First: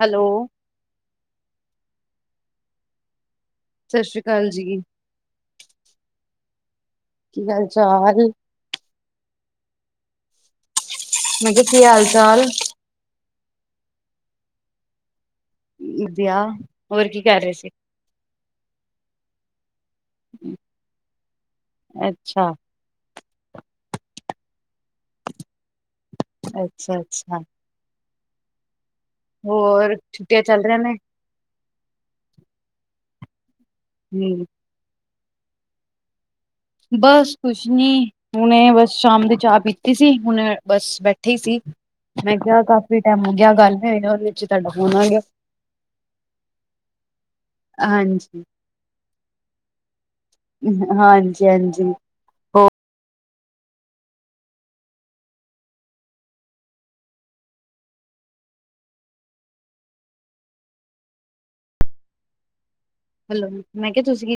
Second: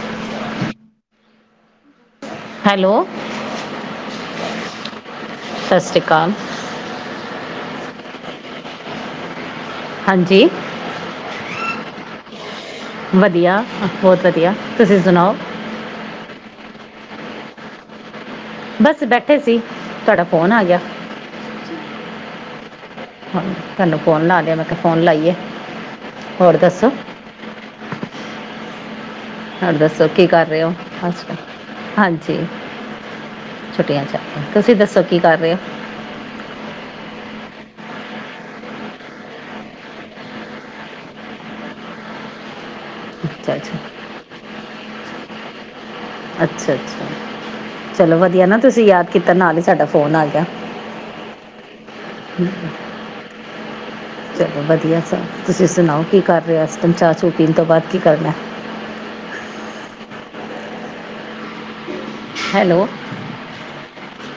Hello, hello, ਸਤਿ ਸ੍ਰੀ ਅਕਾਲ ਜੀ, ਸਤਿ ਸ਼੍ਰੀ ਅਕਾਲ ਕੀ ਹਾਲ ਚਾਲ? ਹਾਂਜੀ, ਮੈਂ ਕਿਹਾ ਕੀ ਹਾਲ ਚਾਲ? ਵਧੀਆ ਬਹੁਤ ਵਧੀਆ, ਤੁਸੀਂ ਸੁਣਾਓ? ਵਧੀਆ, ਹੋਰ ਕੀ ਕਰ ਰਹੇ ਸੀ? ਬਸ ਬੈਠੇ ਸੀ। ਤੁਹਾਡਾ ਫੋਨ ਆ ਗਿਆ ਅੱਛਾ, ਹਾਂ ਤੈਨੂੰ ਫੋਨ ਲਾ ਲਿਆ ਮੈਂ ਕਿਹਾ ਫੋਨ ਲਾਈਏ। ਹੋਰ ਦੱਸੋ ਅੱਛਾ-ਅੱਛਾ, ਹੋਰ ਦੱਸੋ ਕੀ ਛੁੱਟੀਆਂ ਕਰ ਰਹੇ ਚੱਲ ਹੋ? ਰਹੀਆਂ ਨੇ, ਅ ਹਾਂਜੀ ਛੁੱਟੀਆਂ ਚ, ਹਮ ਤੁਸੀਂ ਦੱਸੋ? ਕੀ ਕਰ ਰਹੇ ਹੋ? ਬਸ ਕੁਛ ਨੀ ਹੁਣੇ ਬਸ ਸ਼ਾਮ ਦੀ ਚਾਹ ਪੀਤੀ ਸੀ ਹੁਣ ਬਸ ਬੈਠੇ ਸੀ ਮੈਂ ਕਿਹਾ ਕਾਫੀ ਕਾਫੀ ਟਾਈਮ ਹੋ ਗਿਆ ਅੱਛਾ ਗੱਲ ਅੱਛਾ ਨਹੀਂ ਨੀ ਹੋਈ ਉਹ ਵਿੱਚ ਤੁਹਾਡਾ ਫੋਨ ਆ ਗਿਆ। ਅੱਛਾ-ਅੱਛਾ, ਚਲੋ ਹਾਂਜੀ, ਵਧੀਆ ਨਾ ਤੁਸੀਂ ਯਾਦ ਕੀਤਾ ਨਾਲ ਹੀ ਸਾਡਾ ਫੋਨ ਆ ਗਿਆ। ਹਾਂਜੀ-ਹਾਂਜੀ ਹੋਰ, ਚਲੋ ਵਧੀਆ ਸਭ ਤੁਸੀਂ ਸੁਣਾਓ, ਕੀ ਕਰ ਰਹੇ ਇਸ ਟਾਈਮ ਚਾਹ ਚੂ ਪੀਣ ਤੋਂ ਬਾਅਦ ਕੀ ਕਰਨਾ? ਹੈਲੋ, ਹੈਲੋ ਮੈਂ ਕਿਹਾ ਤੁਸੀਂ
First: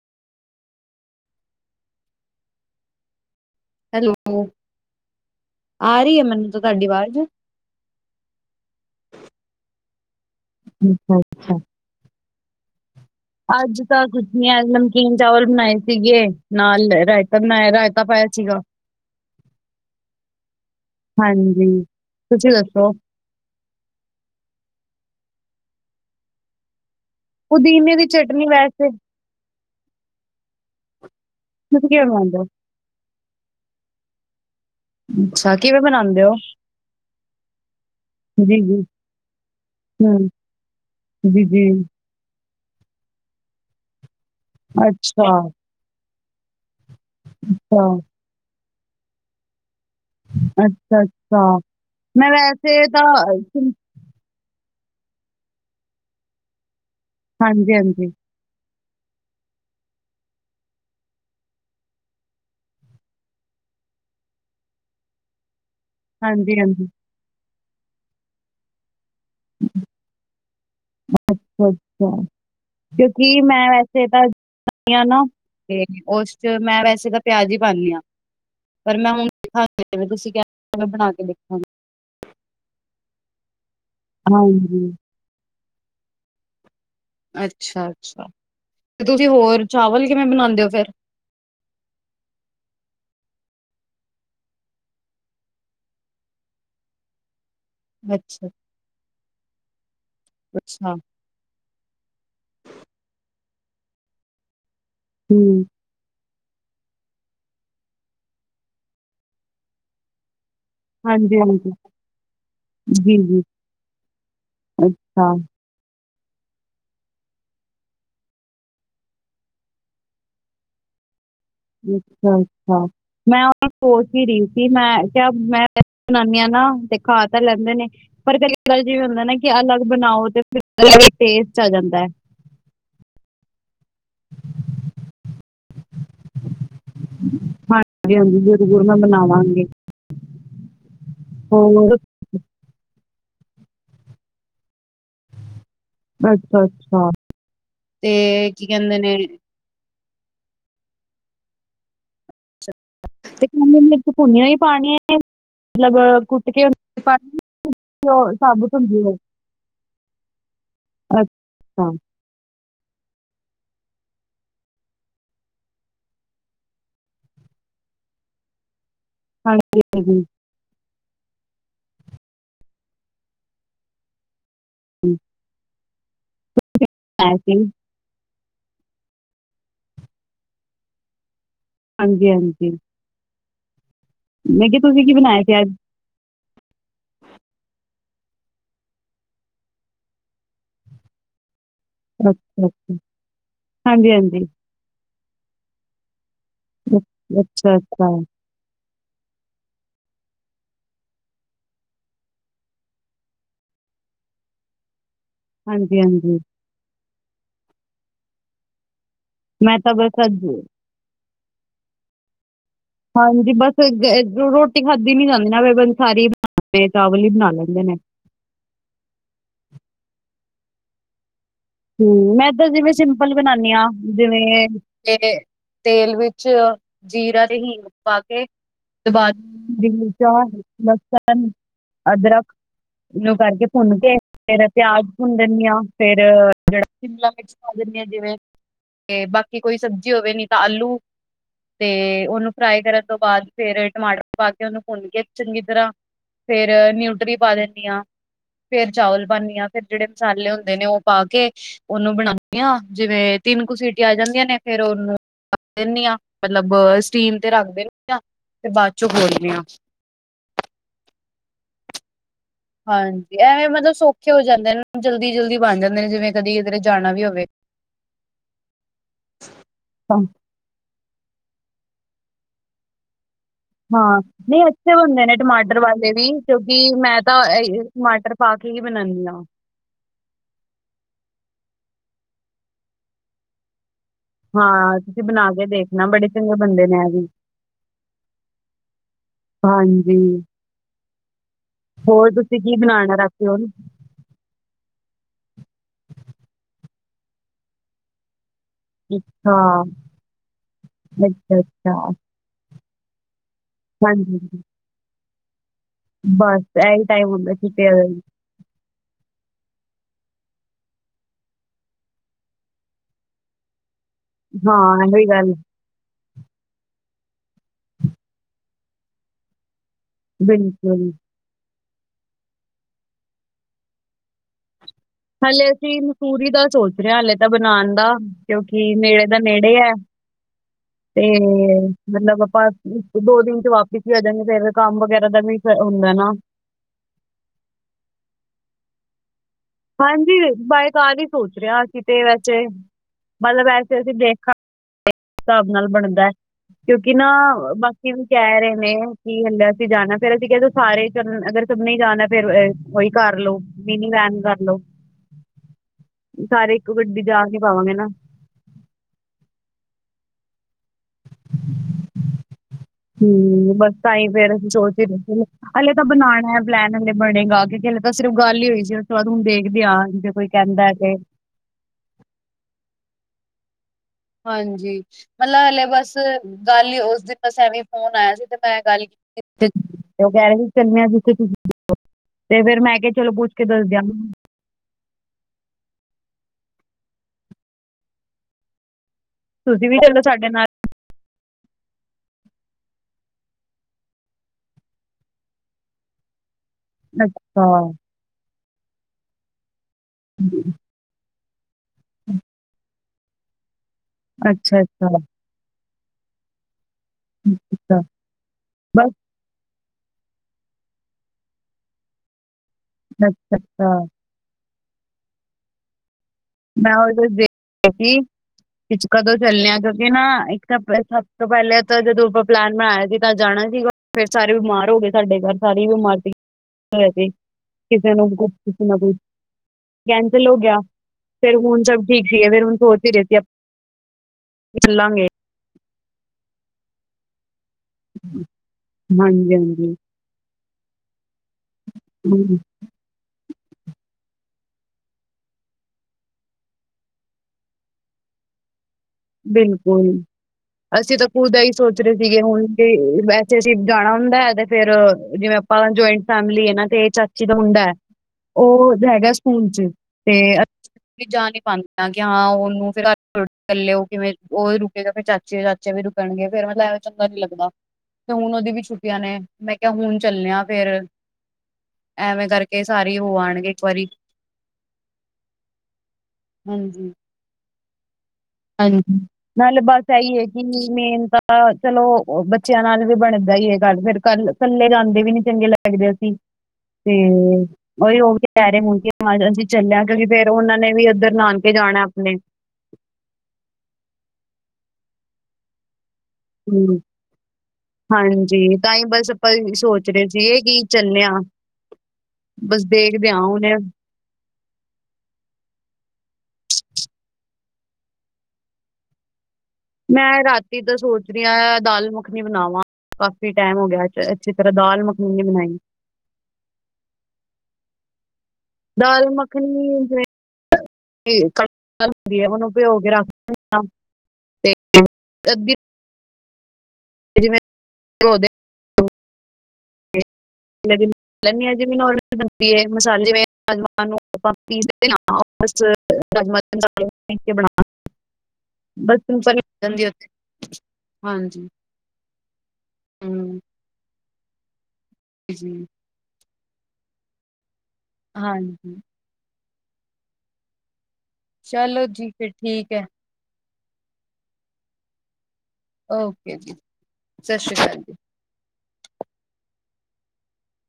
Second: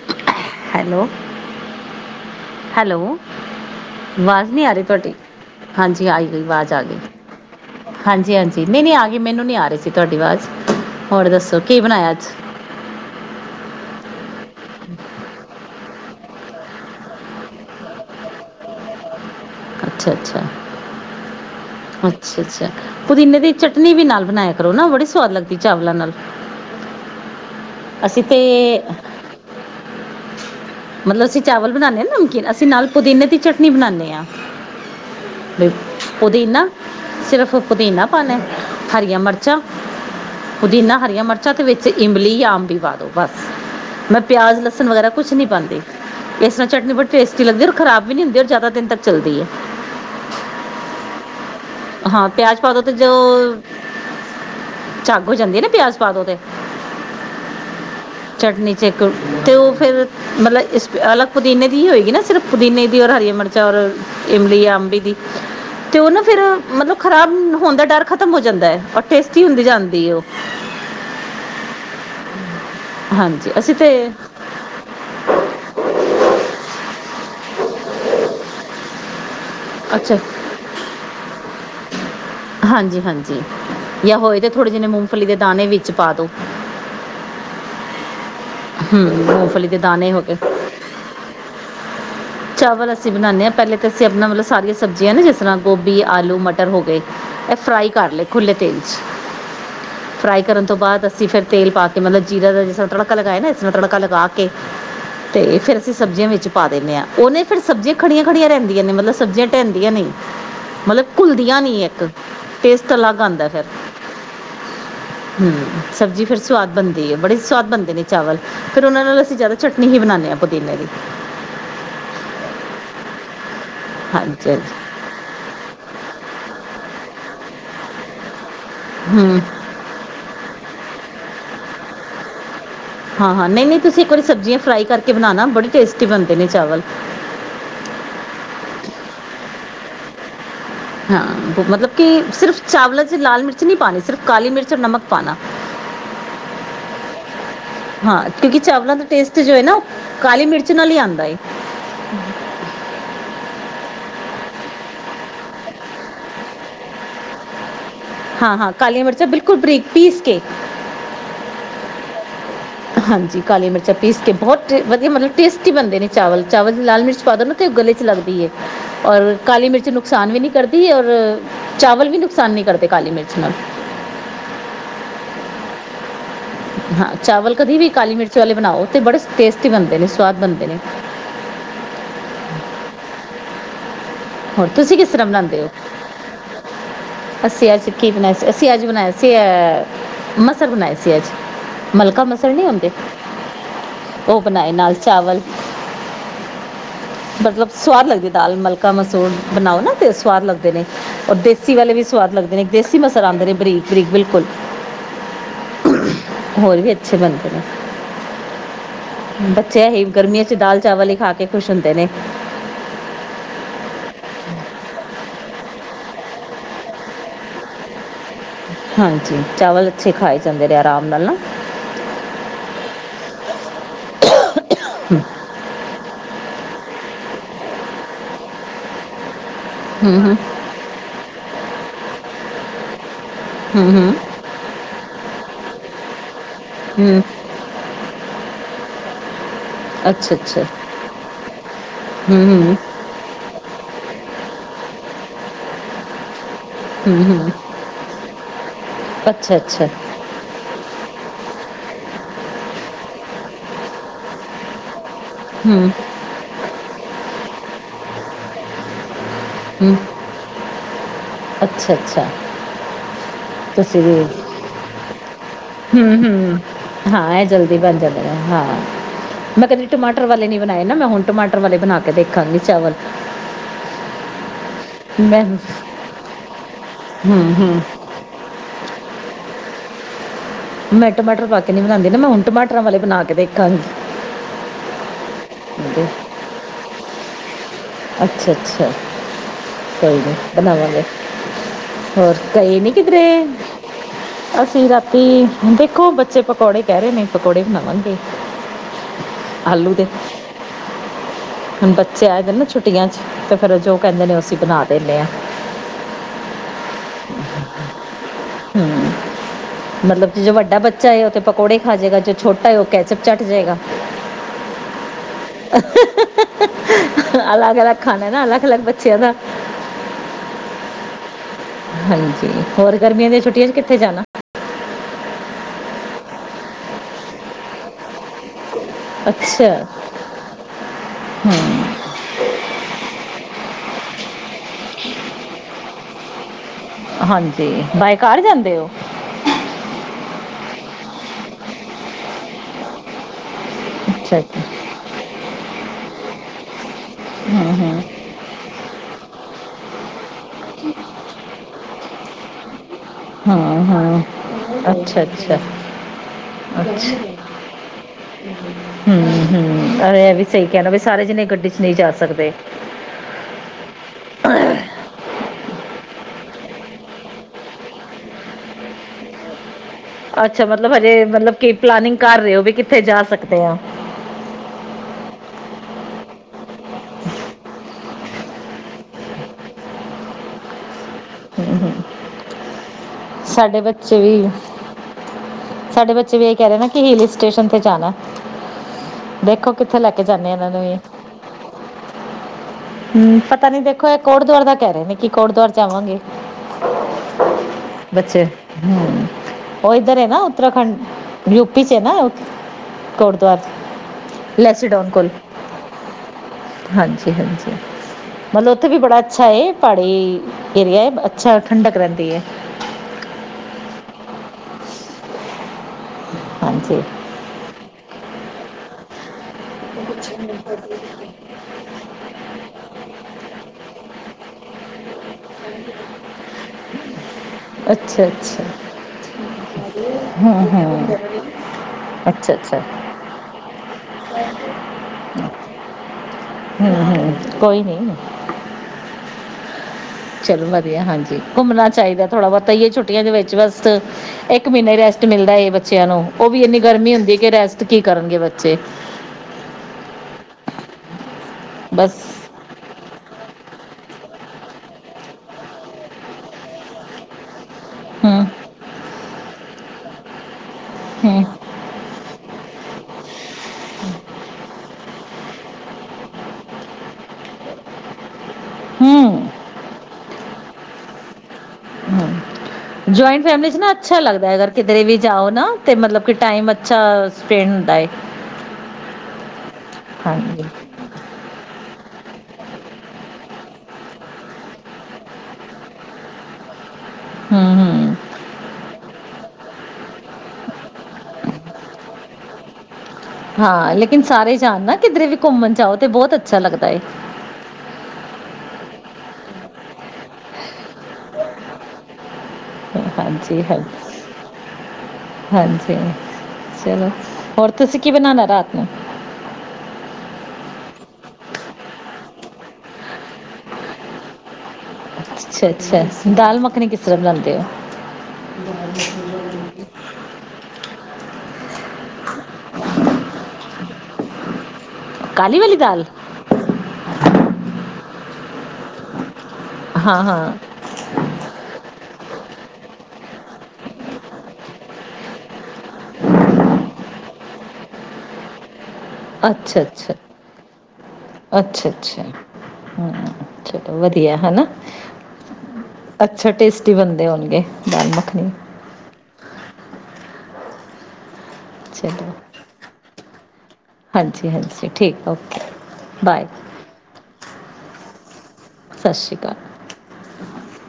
ਹੈਲੋ-ਹੈਲੋ, ਹੈਲੋ, ਆਵਾਜ਼ ਨੀ ਆ ਰਹੀ ਤੁਹਾਡੀ ਆ ਹਾਂਜੀ ਰਹੀ ਹੈ ਆਈ ਗਈ ਮੈਨੂੰ ਤਾਂ ਆਵਾਜ਼ ਆ ਤੁਹਾਡੀ ਗਈ ਹਾਂਜੀ-ਹਾਂਜੀ, ਨਹੀਂ-ਨਹੀਂ ਆ ਗਈ ਮੈਨੂੰ ਨੀ ਆ ਰਹੀ ਸੀ ਤੁਹਾਡੀ ਆਵਾਜ਼ ਅੱਛਾ, ਹੋਰ ਅੱਛਾ। ਦੱਸੋ ਕੀ ਬਣਾਇਆ ਅੱਜ ਅੱਜ ਤਾਂ ਕੁਛ ਨੀ ਏਹ ਨਮਕੀਨ ਚਾਵਲ ਬਣਾਏ ਸੀਗੇ ਨਾਲ ਰਾਇਤਾ ਬਣਾਇਆ ਰਾਇਤਾ ਪਾਇਆ ਸੀਗਾ। ਹਾਂਜੀ ਤੁਸੀਂ ਅੱਛਾ-ਅੱਛਾ-ਅੱਛਾ-ਅੱਛਾ, ਦੱਸੋ ਪੁਦੀਨੇ ਦੀ ਚਟਨੀ ਵੀ ਨਾਲ ਬਣਾਇਆ ਕਰੋ ਨਾ ਬੜੀ ਸੁ ਸਵਾਦ ਲੱਗਦੀ ਚਾਵਲਾਂ ਨਾਲ ਪੁਦੀਨੇ ਦੀ ਅਸੀਂ ਤੇ ਚਟਨੀ ਵੈਸੇ ਮਤਲਬ ਅਸੀਂ ਚਾਵਲ ਤੁਸੀਂ ਬਣਾਣੇ ਆ ਕਿਵੇਂ ਨਾ ਬਣਾਉਂਦੇ ਹੋ ਨਮਕੀਨ ਅਸੀਂ ਨਾਲ ਪੁਦੀਨੇ ਦੀ ਚਟਨੀ ਬਣਾਨੇ ਆ। ਅੱਛਾ ਕਿਵੇਂ ਬਣਾਉਂਦੇ ਹੋ ਪੁਦੀਨਾ ਸਿਰਫ ਪੁਦੀਨਾ ਪਾਣਾ ਜੀ ਜੀ ਹਰੀਆਂ ਮਿਰਚਾਂ ਹੂੰ ਪੁਦੀਨਾ ਹਰੀਆਂ ਜੀ ਮਿਰਚਾਂ ਤੇ ਜੀ ਵਿੱਚ ਇਮਲੀ ਆਮ ਵੀ ਪਾ ਦੋ ਬਸ ਮ ਪਿਆਜ਼ ਲਸਣ ਵਗੈਰਾ ਕੁਛ ਅੱਛਾ ਨਹੀਂ ਪਾਂਦੀ। ਇਸ ਰਾਂ ਚਟਣੀ ਬੜੀ ਟੇਸਟੀ ਲਗਦੀ ਅੱਛਾ ਖ਼ਰਾਬ ਵੀ ਨਈਂ ਹੁੰਦੀ ਜ਼ਿਆਦਾ ਦਿਨ ਤੱਕ ਚੱਲਦੀ ਐ। ਅੱਛਾ ਅੱਛਾ। ਹਾਂ ਮੈਂ ਪਿਆਜ ਵੈਸੇ ਪਾਦੋ ਤੇ ਤਾਂ ਜੋ ਹਾਂਜੀ ਝੱਗ ਹੋ ਜਾਂਦੀ ਏਨਾ ਪਿਆਜ ਪਾ ਦੋ ਤੇ ਹਾਂਜੀ ਹਾਂਜੀ। ਨੀਚ ਇੱਕ ਤੇ ਉਹ ਫਿਰ ਮਤਲਬ ਇਸ ਅਲੱਗ ਪੁਦੀਨੇ ਦੀ ਈ ਹੋਏਗੀ ਨਾ ਸਿਰਫ ਪੁਦੀਨੇ ਦੀ ਔਰ ਹਰੀਆਂ ਮਿਰਚਾਂ ਔਰ ਇਮਲੀ ਜਾਂ ਅੰਬੀ ਦੀ ਤੇ ਉਹ ਨਾ ਫਿਰ ਹਾਂਜੀ ਮਤਲਬ ਖਰਾਬ ਨੂੰ ਹੋਣ ਦਾ ਡਰ ਖਤਮ ਹੋ ਜਾਂਦਾ ਐ, ਔਰ ਟੇਸ ਚੀ ਹੁੰਦੀ ਜਾਂਦੀ ਉਹ ਅੱਛਾ [unintelligible] ਕਿਉਂਕਿ ਹਾਂਜੀ ਮੈਂ ਅਸੀਂ ਤੇ ਵੈਸੇ ਤਾਂ ਆ [unintelligible] ਨਾ ਤੇ ਉਸ ਚ ਮੈਂ ਵੈਸੇ ਤਾਂ ਪਿਆਜ਼ ਹੀ ਪਾਣੀ ਆਂ, ਪਰ ਮੈਂ ਹੁਣ ਤੇ ਖਾ ਅੱਛਾ ਤੁਸੀਂ ਕ ਬਣਾ ਕੇ ਦੇਖਾਂਗੀ। ਹਾਂਜੀ ਹਾਂਜੀ। ਜਾਂ ਹੋਏ ਤੇ ਥੋੜੇ ਜਿ ਨੇ ਹਾਂਜੀ ਮੂੰਗਫਲੀ ਦੇ ਦਾਣੇ ਵੀ ਚ ਪਾਦੋ ਅੱਛਾ ਅੱਛਾ। ਤੇ ਤੁਸੀਂ ਹੋਰ ਮੂੰਗਫਲੀ ਦੇ ਚਾਵਲ ਦਾਣੇ ਹੋ ਕਿਵੇਂ ਗਏ ਬਣਾਉਦੇ ਔ ਫਿਰ ਚਾਵਲ ਅਸੀਂ ਬਣਾਣੇ ਆਂ, ਪਹਿਲੇ ਤਾਂ ਅਸੀਂ ਆਪਣਾ ਮਤਲਬ ਸਾਰੀਆਂ ਸਬਜ਼ੀਆਂ ਨਾ ਜਿਸ ਤਰ੍ਹਾਂ ਗੋਭੀ, ਆਲੂ, ਮਟਰ ਹੋ ਗਏ ਫਰਾਈ ਕਰ ਲਏ ਖੁੱਲ੍ਹੇ ਤੇਲ ਚ ਫਰਾਈ ਕਰਨ ਤੋਂ ਅੱਛਾ-ਅੱਛਾ। ਬਾਅਦ ਅਸੀਂ ਫਿਰ ਤੇਲ ਪਾ ਕੇ ਮਤਲਬ ਜੀਰਾ ਦਾ ਜਿਸ ਤ੍ਹਾਂ ਤੜਕਾ ਲਗਾਾਇਆ ਨਾ ਇਸ ਮੈਂ ਤੜਕਾ ਲਗਾ ਕੇ ਤੇ ਹੂੰ, ਫੇਰ ਅਸੀਂ ਸਬਜ਼ੀਆਂ ਵਿੱਚ ਪਾ ਦੇਣੇ ਆਂ। ਉਹਨੇ ਫਿਰ ਸਬਜ਼ੀਆਂ ਖੜੀਆਂ ਖੜੀਆਂ ਰਹਿੰਦੀਆਂ ਨੇ ਮਤਲਬ ਸਬਜ਼ੀਆਂ ਢਹਦੀਆਂ ਨੀਂ। ਮਤਲਬ ਘੁਲਦੀਆਂ ਹਾਂਜੀ-ਹਾਂਜੀ, ਨੀ ਇੱਕ ਟੇਸਟ ਅਲੱਗ ਜੀ-ਜੀ, ਆਉਂਦਾ ਫਿਰ ਅੱਛਾ, ਹਂ ਸਬਜ਼ੀ ਫਿਰ ਸਵਾਦ ਬਣਦੀ ਐ, ਬੜੇ ਸਵਾਦ ਬਣਦੇ ਨੇ ਚਾਵਲ ਫਿਰ ਉਹਨਾਂ ਨਾਲ ਅਸੀਂ ਜ਼ਿਆਦਾ ਚਟਨੀ ਹੀ ਬਣਾਣੇ ਆਂ ਪੁਦੀਨੇ ਦੀ। ਅੱਛਾ ਅੱਛਾ, ਮੈਂ ਸੋਚ ਹੀ ਰਹੀ ਹਾਂਜੀ ਸੀ ਹਾਂਜੀ ਮੈਂ ਕਿਹਾ ਮੈਂ ਬਨਾਨੀਆਂ ਨਾ ਤੇ ਖਾ ਲੈਂਦੇ ਨੇ ਪਰ ਕ [unintelligible] ਹੁੰਦਾ ਨਾ ਹੂੰ ਕਿ ਅਲੱਗ ਬਣਾਓ ਤੇ ਫ ਟਸਟ ਚੱਲ ਜਾਂਦਾ। ਹਾਂ ਹਾਂ ਨਹੀਂ ਨਹੀਂ। ਤੁਸੀਂ ਇੱਕ ਵਾਰੀ ਸਬਜ਼ੀਆਂ ਫਰਾਈ ਕਰਕੇ ਬਣਾਣਾ ਬੜੀ ਟੇਸਟੀ ਬਣਦੇ ਨੇ ਚਾਵਲ। ਹਾਂਜੀ-ਹਾਂਜੀ, ਜ਼ਰੂਰ ਮੈਂ ਬਣਾਵਾਂਗੀ ਹਾਂ, ਮਤਲਬ ਹੋਰ ਕਿ ਸਿਰਫ ਚਾਵਲ ਲਾਲ ਮਿਰਚ ਨੀ ਪਾਣੀ ਸਿਰਫ ਕਾਲੀ ਮਿਰਚ ਔਰ ਨਮਕ ਪਾਣਾ। ਅੱਛਾ ਅੱਛਾ, ਹਾਂ ਤੇ ਕਿਉਂਕਿ ਕੀ ਚਾਵਲਾਂ ਕਹਿੰਦੇ ਦਾ ਨੇ। ਟੇਸਟ ਜੋ ਹੈ ਨਾ ਉਹ ਕਾਲੀ ਮਿਰਚ ਨਾਲ ਹੀ ਆਂਦਾ ਏ। ਤੇ ਕ ਮਿਰਚ ਭੁੰਨੀਆਂ ਹੀ ਪਾਣੀ ਆ ਮਤਲਬ ਕੁੱਟ ਕੇਣੀ ਹਾਂ ਹਾਂ, ਕਾਲੀਆਂ ਮਿਰਚਾਂ ਬਿਲਕੁਲ ਬਰੀਕ ਪੀਸ ਕੇ ਅੱਛਾ। ਹਾਂਜੀ, ਕਾਲੀ ਮਿਰਚਾਂ ਪੀਸ ਕੇ ਬਹੁਤ ਵਧੀਆਂ ਮੱਤਲਬ ਟੇਸਟੀ ਬਣਦੇ ਨੇਂ ਚਾਵਲ। ਚਾਵਲ ਚ ਲਾਲ ਮਿਰਚ ਪਾ ਦਿਓ ਨਾਂ ਤੇ ਉਹ ਗਲੇ ਚ ਲੱਗਦੀ ਏਂ। ਔਰ ਕਾਲੀ ਹਾਂਜੀ ਮਿਰਚ ਹਾਂਜੀ ਨੁਕਸ਼ਾਨ ਵੀ ਨੀਂ ਕਰਦੀ। ਔਰ ਚਾਵਲ ਵੀ ਨੁਕਸ਼ਾਨ ਨੀਂ ਕਰਦੇ ਕਾਲੀ ਮਿਰਚ ਨਾਲ਼। [inaudible] ਹਾਂ, ਬਣਾਇਆ ਚਾਵਲ ਸੀ ਕਦੀਂ ਵੀ ਕਾਲ਼ੀ ਮਿਰਚ। ਮਿਰਚ ਆਲੇ ਬਣਾਓ ਅਤੇ ਬੜੇ ਟੇਸਟੀ ਬਣਦੇ ਨੇ ਸਵਾਦ ਬਣਦੇ ਨੇਂ। ਹਾਂਜੀ ਹਾਂਜੀ। ਹੋਰ ਮੈਂ ਕਿਹਾ ਤੁਸੀਂ ਕਿਸ ਕੀ ਤਰ੍ਹਾਂ ਬਣਾਇਆ ਸੀ ਬਣਾਂਦੇ ਹੋ ਅਸੀਂ ਅੱਜ ਕੀ ਬਣਾਇਆ ਸੀ। ਅਸੀਂ ਅੱਜ ਬਣਾਇਆਂ ਸੀ ਐ ਮਸਰ ਬਣਾਏ ਸੀ ਅੱਜ। ਮਲਕਾ ਅੱਜ ਮਸਰ ਨੀਂ ਹੁੰਦੇ ਅੱਛਾ ਅੱਛਾ ਹਾਂਜੀ ਉਹ ਹਾਂਜੀ ਬਣਾਏ ਨਾਲ਼। ਚਾਵਲ। ਅੱਛ- ਮਤਲਬ ਅੱਛਾ ਸਵਾਦ ਅੱਛਾ ਲੱਗਦੀ ਦਾਲ ਮਲਕ। ਮੱਕਾ ਮਸਰ ਬਣਾਓ ਨਾਂ ਤੇ ਸਵਾਦ ਲਗਦੇ ਨੇਂ ਏ ਦੇਸੀ ਵਾਲੇ ਵੀ ਸਵਾਦ ਲੱਗਦੇ ਨੇ ਦੇਸੀ ਮਸਰ ਆਉਦੇ ਨੇ ਬਰੀਕ ਬਰੀਕ। ਹਾਂਜੀ ਹਾਂਜੀ। ਹੋਰ ਵੀ ਅੱਛੇ ਬਣਦੇ ਨੇਂ। ਮੈਂ ਬੱਚੇ ਤਾਂ ਹੀ ਬਸ ਗਰਮੀਆਂ ਅੱਜ ਚ ਦਾਲ ਚਾਵਲ ਹੀ ਖਾਂ ਕੇ। ਖੁਸ਼ ਹੁੰਦੇ ਨੇਂ। ਹਾਂਜੀ ਬਸ ਇਧਰੋਂ ਰੋਟੀ ਖਾਧੀ ਨੀ ਜਾਂਦੀ ਨਾ [unintelligible] ਸਾਰ ਚਾਵਲ ਹੀ ਬਣਾਂ ਲੈਂਦੇ ਨੇਂ। ਹਾਂਜੀ ਚਾਵਲ ਅੱਛੇ ਖਾਏ ਜਾਂਦੇਂ ਨੇ ਆਰਾਮ ਨਾਲ ਨਾਂ। ਹੂੰ, ਮੈਂ ਤਾਂ ਜਿਵੇਂ ਸਿੰਪਲ ਬਣਾਣੀ ਹਾਂ ਜਿਵੇਂ ਤੇ ਤੇਲ ਵਿੱਚ। ਜ਼ੀਰਾ ਤੇ ਹਿੰਗ ਪਾ ਕੇ ਬਾਅਦ। ਹੂੰ ਹੂੰ ਪਿਆਜ਼, ਲਸਣ, ਅਦਰਕ। ਉਨੂੰ ਕਰਕੇ ਭੁੰਨ ਹੂੰ ਹੂੰ ਕੇ ਫ਼ਿਰ ਪਿਆਜ਼ ਭੁੰਨ ਦਿਨੀ ਆ। ਫਿਰ। ਗੜਕਣ ਹੂੰ ਸ਼ਿਮਲਾ ਮਿਰਚ ਪਾ ਦਿਨੀ ਆ ਵਿੱਚ ਜਿਵੇਂ। ਤੇ ਬਾ ਕਿ ਕੋਈ ਸਬਜ਼ੀ ਹੋਵੇ ਅੱਛਾ ਨਹੀਂ ਤਾਂ ਅੱਛਾ ਆਲੂ ਤੇ ਹੂੰ ਉਹਨੂੰ ਹੂੰ ਫਰਾਈ ਕਰਨ ਤੋਂ ਬਾਅਦ ਫਿਰ ਟਮਾਟਰ ਪਾ ਕੇ ਉਹਨੂੰ ਭੁੰਨ ਕੇ ਚੰਗੀ ਤਰ੍ਹਾਂ। ਫਿਰ ਹੂੰ ਨਿਊਟਰੀ ਹੂੰ ਪਾ ਦਿੰਦੀ ਹਾਂ ਫਿਰ ਚਾਵਲ ਅੱਛਾ ਪਾਉਦੀ ਹਾਂ ਫਿਰ ਅੱਛਾ ਜਿਹੜੇ ਮਸਾਲੇ ਹੁੰਦੇ ਨੇਂ ਉਹ ਪਾ ਕੇ। ਉਹਨੂੰ ਬਣਾਉਂਦੀ ਆ ਜਿਵੇਂ ਤਿੰਨ ਕੁ ਸੀਟੀਆਂ ਆ ਜਾਂਦੀਆਂ ਨੇ ਫਿਰ ਉਹਨੂੰ। ਢੱਕ ਹੂੰ ਦਿੰਨੀ ਆ, ਮੱਤਲਬ ਸਟੀਮ ਤੇ ਰੱਖ ਦਿਨੀ [unintelligible] ਤੇ ਬਾਅਦ ਚੋਂ ਹੋਲੀ [unintelligible] ਅੱਛਾ-ਅੱਛਾ। ਹਾਂਜੀ ਐਵੇਂ ਮਤਲਬ ਤੁਸੀਂ ਵੀ ਸੌਖੇ ਹੋ ਉਹੀ, ਜਾਂਦੇ ਨੇ ਜਲਦੀ ਜਲਦੀ ਬਣ ਜਾਂਦੇ ਨੇ ਹੂੰ ਜਿਵੇਂ ਕਦੀ ਹੂੰ ਕਿਧਰੇ ਜਾਣਾ ਹਾਂ ਵੀ ਇਹ ਹੋਵੇ ਜ਼ਲਦੀ ਬਣ ਜਾਂਦੇ ਨੇ, ਹਾਂ ਮੈਂ ਕਦੀਂ ਹਾਂ ਟਮਾਟਰ ਵਾਲ਼ੇ ਨੀਂ ਬਣਾਏ ਨਾਂ ਮੈਂ ਹੋਰ ਟਮਾਟਰ ਵਾਲੇ ਬਣਾ ਕੇ ਦੇਖਾਂਗੀ ਚਾਵਲ ਹਾਂ, ਨਹੀਂ ਵਧੀਆ ਹੁੰਦੇ ਨੇ ਮੈਂ ਟਮਾਟਰ ਵਾਲੇ ਵੀ ਕਿਉਂਕਿ ਮੈਂ ਤਾਂ ਹੂੰ ਹੂੰ ਟਮਾਟਰ ਪਾ ਕੇ ਹੀ [unintelligible] ਮੈਂ ਟਮਾਟਰ ਪਾ ਕੇ ਨ ਨਹੀਂ ਬਣਾਉਂਦੀ ਨਾ ਮੈਂ ਹੁਣ ਟਮਾਟਰਾਂ ਵਾਲੇ ਬਣਾ ਕੇ ਦੇਖਾਂਗੀ। ਹਾਂ। ਬਣਾ ਕੇ ਦੇਖਣਾ ਬੜੇ ਚੰਗੇ ਬੰਦੇ ਨੇ ਇਹ ਵੀ, ਅੱਛਾ-ਅੱਛਾ, ਹਾਂਜੀ ਕੋਈ ਨੀ ਬਣਾਵਾਂਗੇ ਹੋਰ ਤੁਸੀਂ ਕੀ ਕਈ ਨੀ ਬਣਾਉਣਾ ਕਿਧਰੇ, ਰਾਤੀ ਹੁਣ ਅਸੀਂ ਰਾਤੀ ਦੇਖੋ ਬੱਚੇ ਪਕੌੜੇ ਕਹਿ ਰਹੇ ਨੇ ਪਕੌੜੇ ਬਣਾਵਾਂਗੇ। ਹਾਂ, ਆਲੂ ਦੇ ਹੁਣ ਅੱਛਾ-ਅੱਛਾ। ਬੱਚੇ ਆਏ ਦਿਨ ਨਾ ਛੁੱਟੀਆਂ 'ਚ ਫਿਰ ਜੋ ਕਹਿੰਦੇ ਨੇ ਅਸੀਂ ਬਣਾ ਦਿੰਦੇ ਹਾਂ ਬਸ ਐਹੀ ਟਾਈਮ ਹੁੰਦਾ ਹੂੰ ਮਤਲਬ ਜੋ ਵੱਡਾ ਬੱਚਾ ਹੈ ਉਹ ਤੇ ਪਕੌੜੇ ਖਾ ਜਾਏਗਾ ਜੋ ਛੋਟਾ ਹੈ ਉਹ ਕੈਚਅਪ ਚਟ ਜਾਏਗਾ। ਹਾਂ ਇਹੀ ਗੱਲ [unintelligible] ਅਲੱਗ ਅਲੱਗ ਖਾਣਾ ਨਾ ਅਲੱਗ ਅਲੱਗ ਬੱਚਿਆਂ ਦਾ ਬਿਲਕੁਲ। ਹਾਂਜੀ ਹੋਰ ਗਰਮੀਆਂ ਦੀਆਂ ਛੁੱਟੀਆਂ ਚ ਕਿੱਥੇ ਜਾਣਾ ਹਲੇੇ ਅਸੀਂ ਮਸੂਰੀ ਦਾ ਸੋਚ ਰਹੇ ਹਾਂ ਹਾਲੇ ਤਾਂ ਬਣਾਉਣ ਦਾ ਕਿਉਂ, ਕਿ ਨੇੜੇ ਦਾ ਅੱਛਾ ਨੇੜੇ ਹੈ ਹੂੰ ਤੇ, ਮਤਲਬ ਆਪਾਂ ਦੋ ਦਿਨ ਚ ਵਾਪ ਕਿ ਹੋ ਜਾਂ ਫਿਰ ਕੰਮ ਵਗੈਰਾ ਦਾ ਵੀ ਹੁੰਦਾ ਨਾ। ਹਾਂਜੀ ਬਏ ਘਰ ਜਾਂਦੇ ਹੋ। ਹਾਂਜੀ ਬਏਕਾਰ ਹੀ ਸੋਚ ਰਿਹਾ ਅਸੀਂ ਤੇ ਵੈਸੇ। ਮਤਲਬ ਐਸੇ ਅਸੀਂ ਅੱਛਾ ਦੇਖਾਂ ਅੱਛਾ ਹਿਸਾਬ ਨਾਲ ਬਣਦਾ ਐ ਕਿਉਂਕਿ ਨਾ ਹੂੰ ਹੂੰ ਬਾਕੀ ਵੀ ਕਹਿ ਰਹੇ ਨੇ ਕੀ ਹੁੰਦਾ ਜਾਣਾ ਫੇਰ ਅਸੀਂ ਕਿਹਾ ਸਾਰੇ ਚ ਅਗਰ ਸਭ ਨੇ ਹੀ ਜਾਣਾ ਫਿਰ ਏ। ਹਾਂ ਹਾਂ, ਅੱਛਾ ਅੱਛਾ ਸਾਰੇ ਇੱਕੋ ਅੱਛਾ ਗੱਡੀ ਜਾ ਨਹੀਂ ਪਾਵਾਂਗੇ ਨਾ ਹੂੰ ਹੂੰ ਔਰ ਇਹ ਵੀ ਸਹੀ ਕਹਿਣਾ ਵੀ ਸਾਰੇ ਜਣੇ ਗੱਡੀ ਚ ਨਹੀਂ ਜਾ ਸਕਦੇ। ਹਮ, ਬਸ ਤਾਂ ਹੀ ਫਿਰ ਅਸੀਂ ਸੋਚ ਹੀ ਰਹੇ ਸੀ ਹਲੇ ਤਾਂ ਬਣਾਣਾ ਪਲੈਨ ਹਲੇ ਬਣੇਗਾ ਕਿ ਹਲੇ ਤਾਂ ਸਿਰਫ ਗੱਲ ਹੀ ਹੋਈ ਸੀ ਉਸ ਤੋਂ ਬਾਅਦ ਹੁੰਦੇ ਅੱਛਾ ਮਤਲਬ ਹਜੇ ਮਤਲਬ ਕੀ ਪਲਾਨਿੰੰਗ ਕਰ ਰਹੇ ਹੋ ਵੀ ਕਿੱਥੇ ਜਾ ਸਕਦੇ ਹਾਂ। ਹਾਂਜੀ, ਮਤਲਬ ਹਲੇ ਬਸ ਗੱਲ ਹੀ ਉਸ ਦਿਨ ਬਸ ਐਵੇ ਫੋਨ ਆਇਆ ਸੀ ਤੇ ਮੈਂ ਗੱਲ ਕੀਤੀ ਚ [unintelligible] ਤੇ ਫੇਰ ਮੈਂ ਕਿਹਾ ਚਲੋ ਪੁੱਛ ਕੇ ਸਾਡੇ ਦੱਸਦੇ ਆਂ ਬੱਚੇ ਵੀ ਸਾਡੇ ਬੱਚੇ ਵੀ ਇਹ ਕਹਿ ਰਹੇ ਨਾ ਕਿ ਹਿੱਲ ਸਟੇਸ਼ਨ ਤੇ ਜਾਣਾ। ਦੇਖੋ ਤੁਸੀਂ ਵੀ ਕਿੱਥੇ ਲੈ ਚਲੋ ਕੇ ਸਾਡੇ ਜਾਂਣੇ ਇਹਨਾਂ ਨਾਲ ਨੇ ਹੂੰ, ਪਤਾ ਨੀ ਦੇਖੋ ਇਹ ਗੁਰੂ ਦੁਆਰ ਦਾ ਕਹਿ ਰਹੇ ਨੇ ਕੀ ਗੁਰੂ ਦੁਆਰ ਜਾਵਾਂਗੇ। ਅੱਛਾ। ਹੂੰ। ਉਹ ਇੱਧਰ ਹੈ ਨਾ ਉੱਤਰਾਖੰਡ ਯੂ ਪੀ ਚ ਨਾ ਗੁਰਦੁਆਰਾ- ਅੱਛਾ ਅੱਛਾ ਲੈਸੀਡੋਨਕੋਲ ਹਾਂਜੀ, ਹਾਂਜੀ ਅੱਛਾ ਮਤਲਬ ਉੱਥੇ ਵੀ ਬਸ ਬੜਾ ਅੱਛਾ ਐ ਪਹਾੜੀ ਏਰੀਆ ਅੱਛਾ ਠੰਡਕ ਰਹਿੰਦੀ ਹੈ। ਅੱਛਾ ਅੱਛਾ। ਮੈਂ ਹਾਂਜੀ ਉਹ ਦੇਖਆ ਸੀ। ਵਿੱਚ। ਕਦੋਂ ਚੱਲਣੇ ਆ ਕਿਉਂਕਿ ਨਾ ਇੱਕ ਤਾਂ ਸਭ ਤੋਂ ਪਹਿਲਾਂ ਤਾਂ ਜਦੋਂ ਆਪਾਂ ਪਲੈਨ ਬਣਾਇਆ ਸੀ ਤਾਂ ਜਾਣਾ ਸੀਗਾ। ਫੇਰ ਸਾਰੇ ਬਿਮਾਰ ਹੋ ਗਏ। ਸਾਡੇ ਘਰ ਸਾਰੇ ਹੀ ਬਿਮਾਰੀ ਸੀ ਪਏ ਹੋਏ ਸੀ ਕਿਸੇ ਅੱਛਾ ਨੂੰ ਕੁਛ ਅੱਛਾ [unintelligible] ਕੈਂਸਲ ਹੂੰ ਹੋ ਗਿਆ। ਹੂੰ ਹੁਣ ਸਭ ਠੀਕ ਹੈ ਅੱਛਾ ਫੇਰ ਹੁਣ ਅੱਛਾ ਸੋਚ ਹੀ ਰਹੇ ਸੀ ਆਪਾਂ ਚੱਲਾਂਗੇ। ਹੂੰ ਹੂੰ। ਕੋਈ ਨਹੀਂ ਹਾਂਜੀ, ਹਾਂਜੀ ਹੂੰ ਚਲੋ ਵਧੀਆ ਹਾਂਜੀ। ਘੁੰਮਣਾ ਚਾਹੀਦਾ ਥੋੜ੍ਹਾ ਹਮ, ਬਹੁਤ ਇਹੀਓ ਛੁੱਟੀਆਂ ਦੇ ਵਿੱਚ ਬਸ ਇੱਕ ਮਹੀਨਾ ਹੀ ਰੈਸਟ ਮਿਲਦਾ ਹੈ, ਬੱਚਿਆਂ ਨੂੰ ਉਹ ਵੀ ਇੰਨੀ ਗਰਮੀ ਹੁੰਦੀ ਕਿ ਰੈਸਟ ਕੀ ਕਰਨਗੇ ਬੱਚੇ ਬਿਲਕੁਲ ਅਸੀਂ ਤਾਂ ਉਦਾ ਹੀ ਸੋਚ ਰਹੇ ਬਸ ਸੀਗੇ ਹੁਣ ਤੇ ਬਸ ਤੇ ਅਸੀਂ ਜਾਣਾ ਹੁੰਦਾ ਹੈ, ਤੇ ਫੇਰ ਜਿਵੇਂ ਆਪਾਂ ਜੁਆਇੰਟ ਫੈਮਲੀ ਨਾ ਤੇ ਚਾਚੀ ਦਾ ਮੁੰਡਾ ਹੈ ਹੂੰ ਉਹ ਹੈਗਾ ਸਕੂਲ ਚ ਤੇ ਹੂੰ ਜਾ ਨਹੀਂ ਪਾਦੀਆਂ ਕਿ ਹਾਂ ਉਹਨੂੰ ਫਿਰ ਘਰ ਛੋੜ [inaudible] ਚ ਲੈਓ। ਜਿਵੇਂ ਉਹ ਰੁਕੇਗਾ ਫਿਰ ਚਾਚੇ ਚਾਚੇ ਵੀ ਰੁਕਣਗੇ ਫੇਰ ਮਤਲਬ ਐਵੇ ਚੰਗਾ ਨੀ ਲੱਗਦਾ। ਹੁਣ ਉਹਦੀ ਵੀ ਛੁੱਟੀਆਂ ਨੇ ਹੂੰ ਮੈਂ ਕਿਹਾ ਹੁਣ ਚੱਲਿਆ ਫੇਿਰ ਐਵੇਂ ਕਰਕੇ ਸਾਰੇ ਹੋ ਜੋਇੰਟ ਆਣਗੇ ਫੈਮਿਲੀ ਚ ਇੱਕ ਨਾ ਵਾਰੀ ਅੱਛਾ ਲੱਗਦਾ ਕਿ ਵੀ ਜਾਓ ਨਾ ਤੇ ਮਤਲਬ ਟਮ ਅਛਾ ਹਾਂਜੀ ਸਪੈਂਡ ਹੈ ਹਾਂਜੀ ਨਾਲ ਬਸ ਇਹੀ ਹੈ ਕਿ ਹਾਂਜੀ ਮੇਨ ਤਾਂ ਚਲੋ ਬੱਚਿਆਂ ਨਾਲ ਵੀ ਬਣਦਾ ਹੀ ਹੈ ਗੱਲ ਫੇਿਰ ਕੱਲ ਕੱਲੇ ਜਾਂਾਦੇ ਵੀ ਨੀ ਚੰਗੇ ਲੱਗਦੇ ਅਸੀਂ ਤੇ ਹੂੰ ਹੂੰ ਉਹੀ ਉਹ ਵੀ ਪਰੇ ਮੁੰਗੇ ਮਜਾ ਜੀ ਚੱਲਿਆ ਕਿਉਂਕਿ ਫੇਰ ਉਹਨਾਂ ਨੇ ਵੀ ਇੱਧਰ ਨਾਨਕੇ ਜਾਣਾ ਆਪਣੇ ਹਾਂ ਲੇਕਿਨ ਸਾਰੇ ਜਾਣ ਨਾ ਕਿਧਰੇ ਵੀ ਘੁੰਮਣ ਜਾਓ ਤੇ ਬਹੁਤ ਅੱਛਾ ਲੱਗਦਾ ਹਮ ਹੈ ਹਾਂਜੀ ਤਾਂ ਹੀ ਬਸ ਆਪਾਂ ਸੋਚ ਰਹੇ ਸੀਗੇ ਕਿ ਚੱਲੇ ਆ, ਬਸ ਦੇਖਦੇ ਆ ਹਾਂਜੀ ਹੁਣੇ ਹ ਹਾਂਜੀ ਚਲੋ ਹੋਰ ਤੁਸੀਂ ਕੀ ਬਣਾਉਣਾ ਰਾਤ ਨੂੰ ਮੈਂ ਰਾਤੀ ਦਾ ਸੋਚ ਰਹੀ ਹਾਂ ਦਾਲ ਮੱਖਣੀ ਬਣਾਵਾਾਂ ਕਾਫੀ ਟਾਈਮ ਹੋ ਗਿਆ ਅੱਛਾ ਅੱਛਾ ਅੱਛਾ ਦਾਲ ਮੱਖਣੀ ਕਿਸ ਤਰ੍ਹਾਂ ਬਣਾਉਂਦੇ ਹੋ ਦਾਲ ਮੱਖਣੀ ਜਿਵੇ ਹੁੰਦੀ ਹੈ [inaudible] ਉਹਨੂੰ ਭਿਓ ਕੇ ਰੱਖ ਹ ਕਾਲੀ ਵਾਲੀ ਦਾਲ [inaudible] ਹਾਂ ਹਾਂ ਮਸਾਲੇ [inaudible] [unintelligible] ਰਾ ਬਣਾ ਬੱਸ ਨੂੰ ਪਰਿਲ ਅੱਛਾ ਜਾਂਦੀ ਅੱਛਾ ਉੱਥੇ ਹਾਂਜੀ ਹੂੰ ਚਲੋ ਵਧੀਆ ਹਨਾ ਜੀ ਅੱਛਾ ਟੇਸਟੀ ਬਣਦੇ ਹੋਣਗੇ ਦਾਲ ਮੱਖਣੀ ਹਾਂਜੀ ਚਲੋ ਜੀ ਫਿਰ ਠੀਕ ਹੈ ਹਾਂਜੀ ਹਾਂਜੀ ਠੀਕ ਓਕੇ ਬਾਏ ਓਕੇ ਜੀ ਸਤਿ ਸ੍ਰੀ ਅਕਾਲ ਜੀ ਹ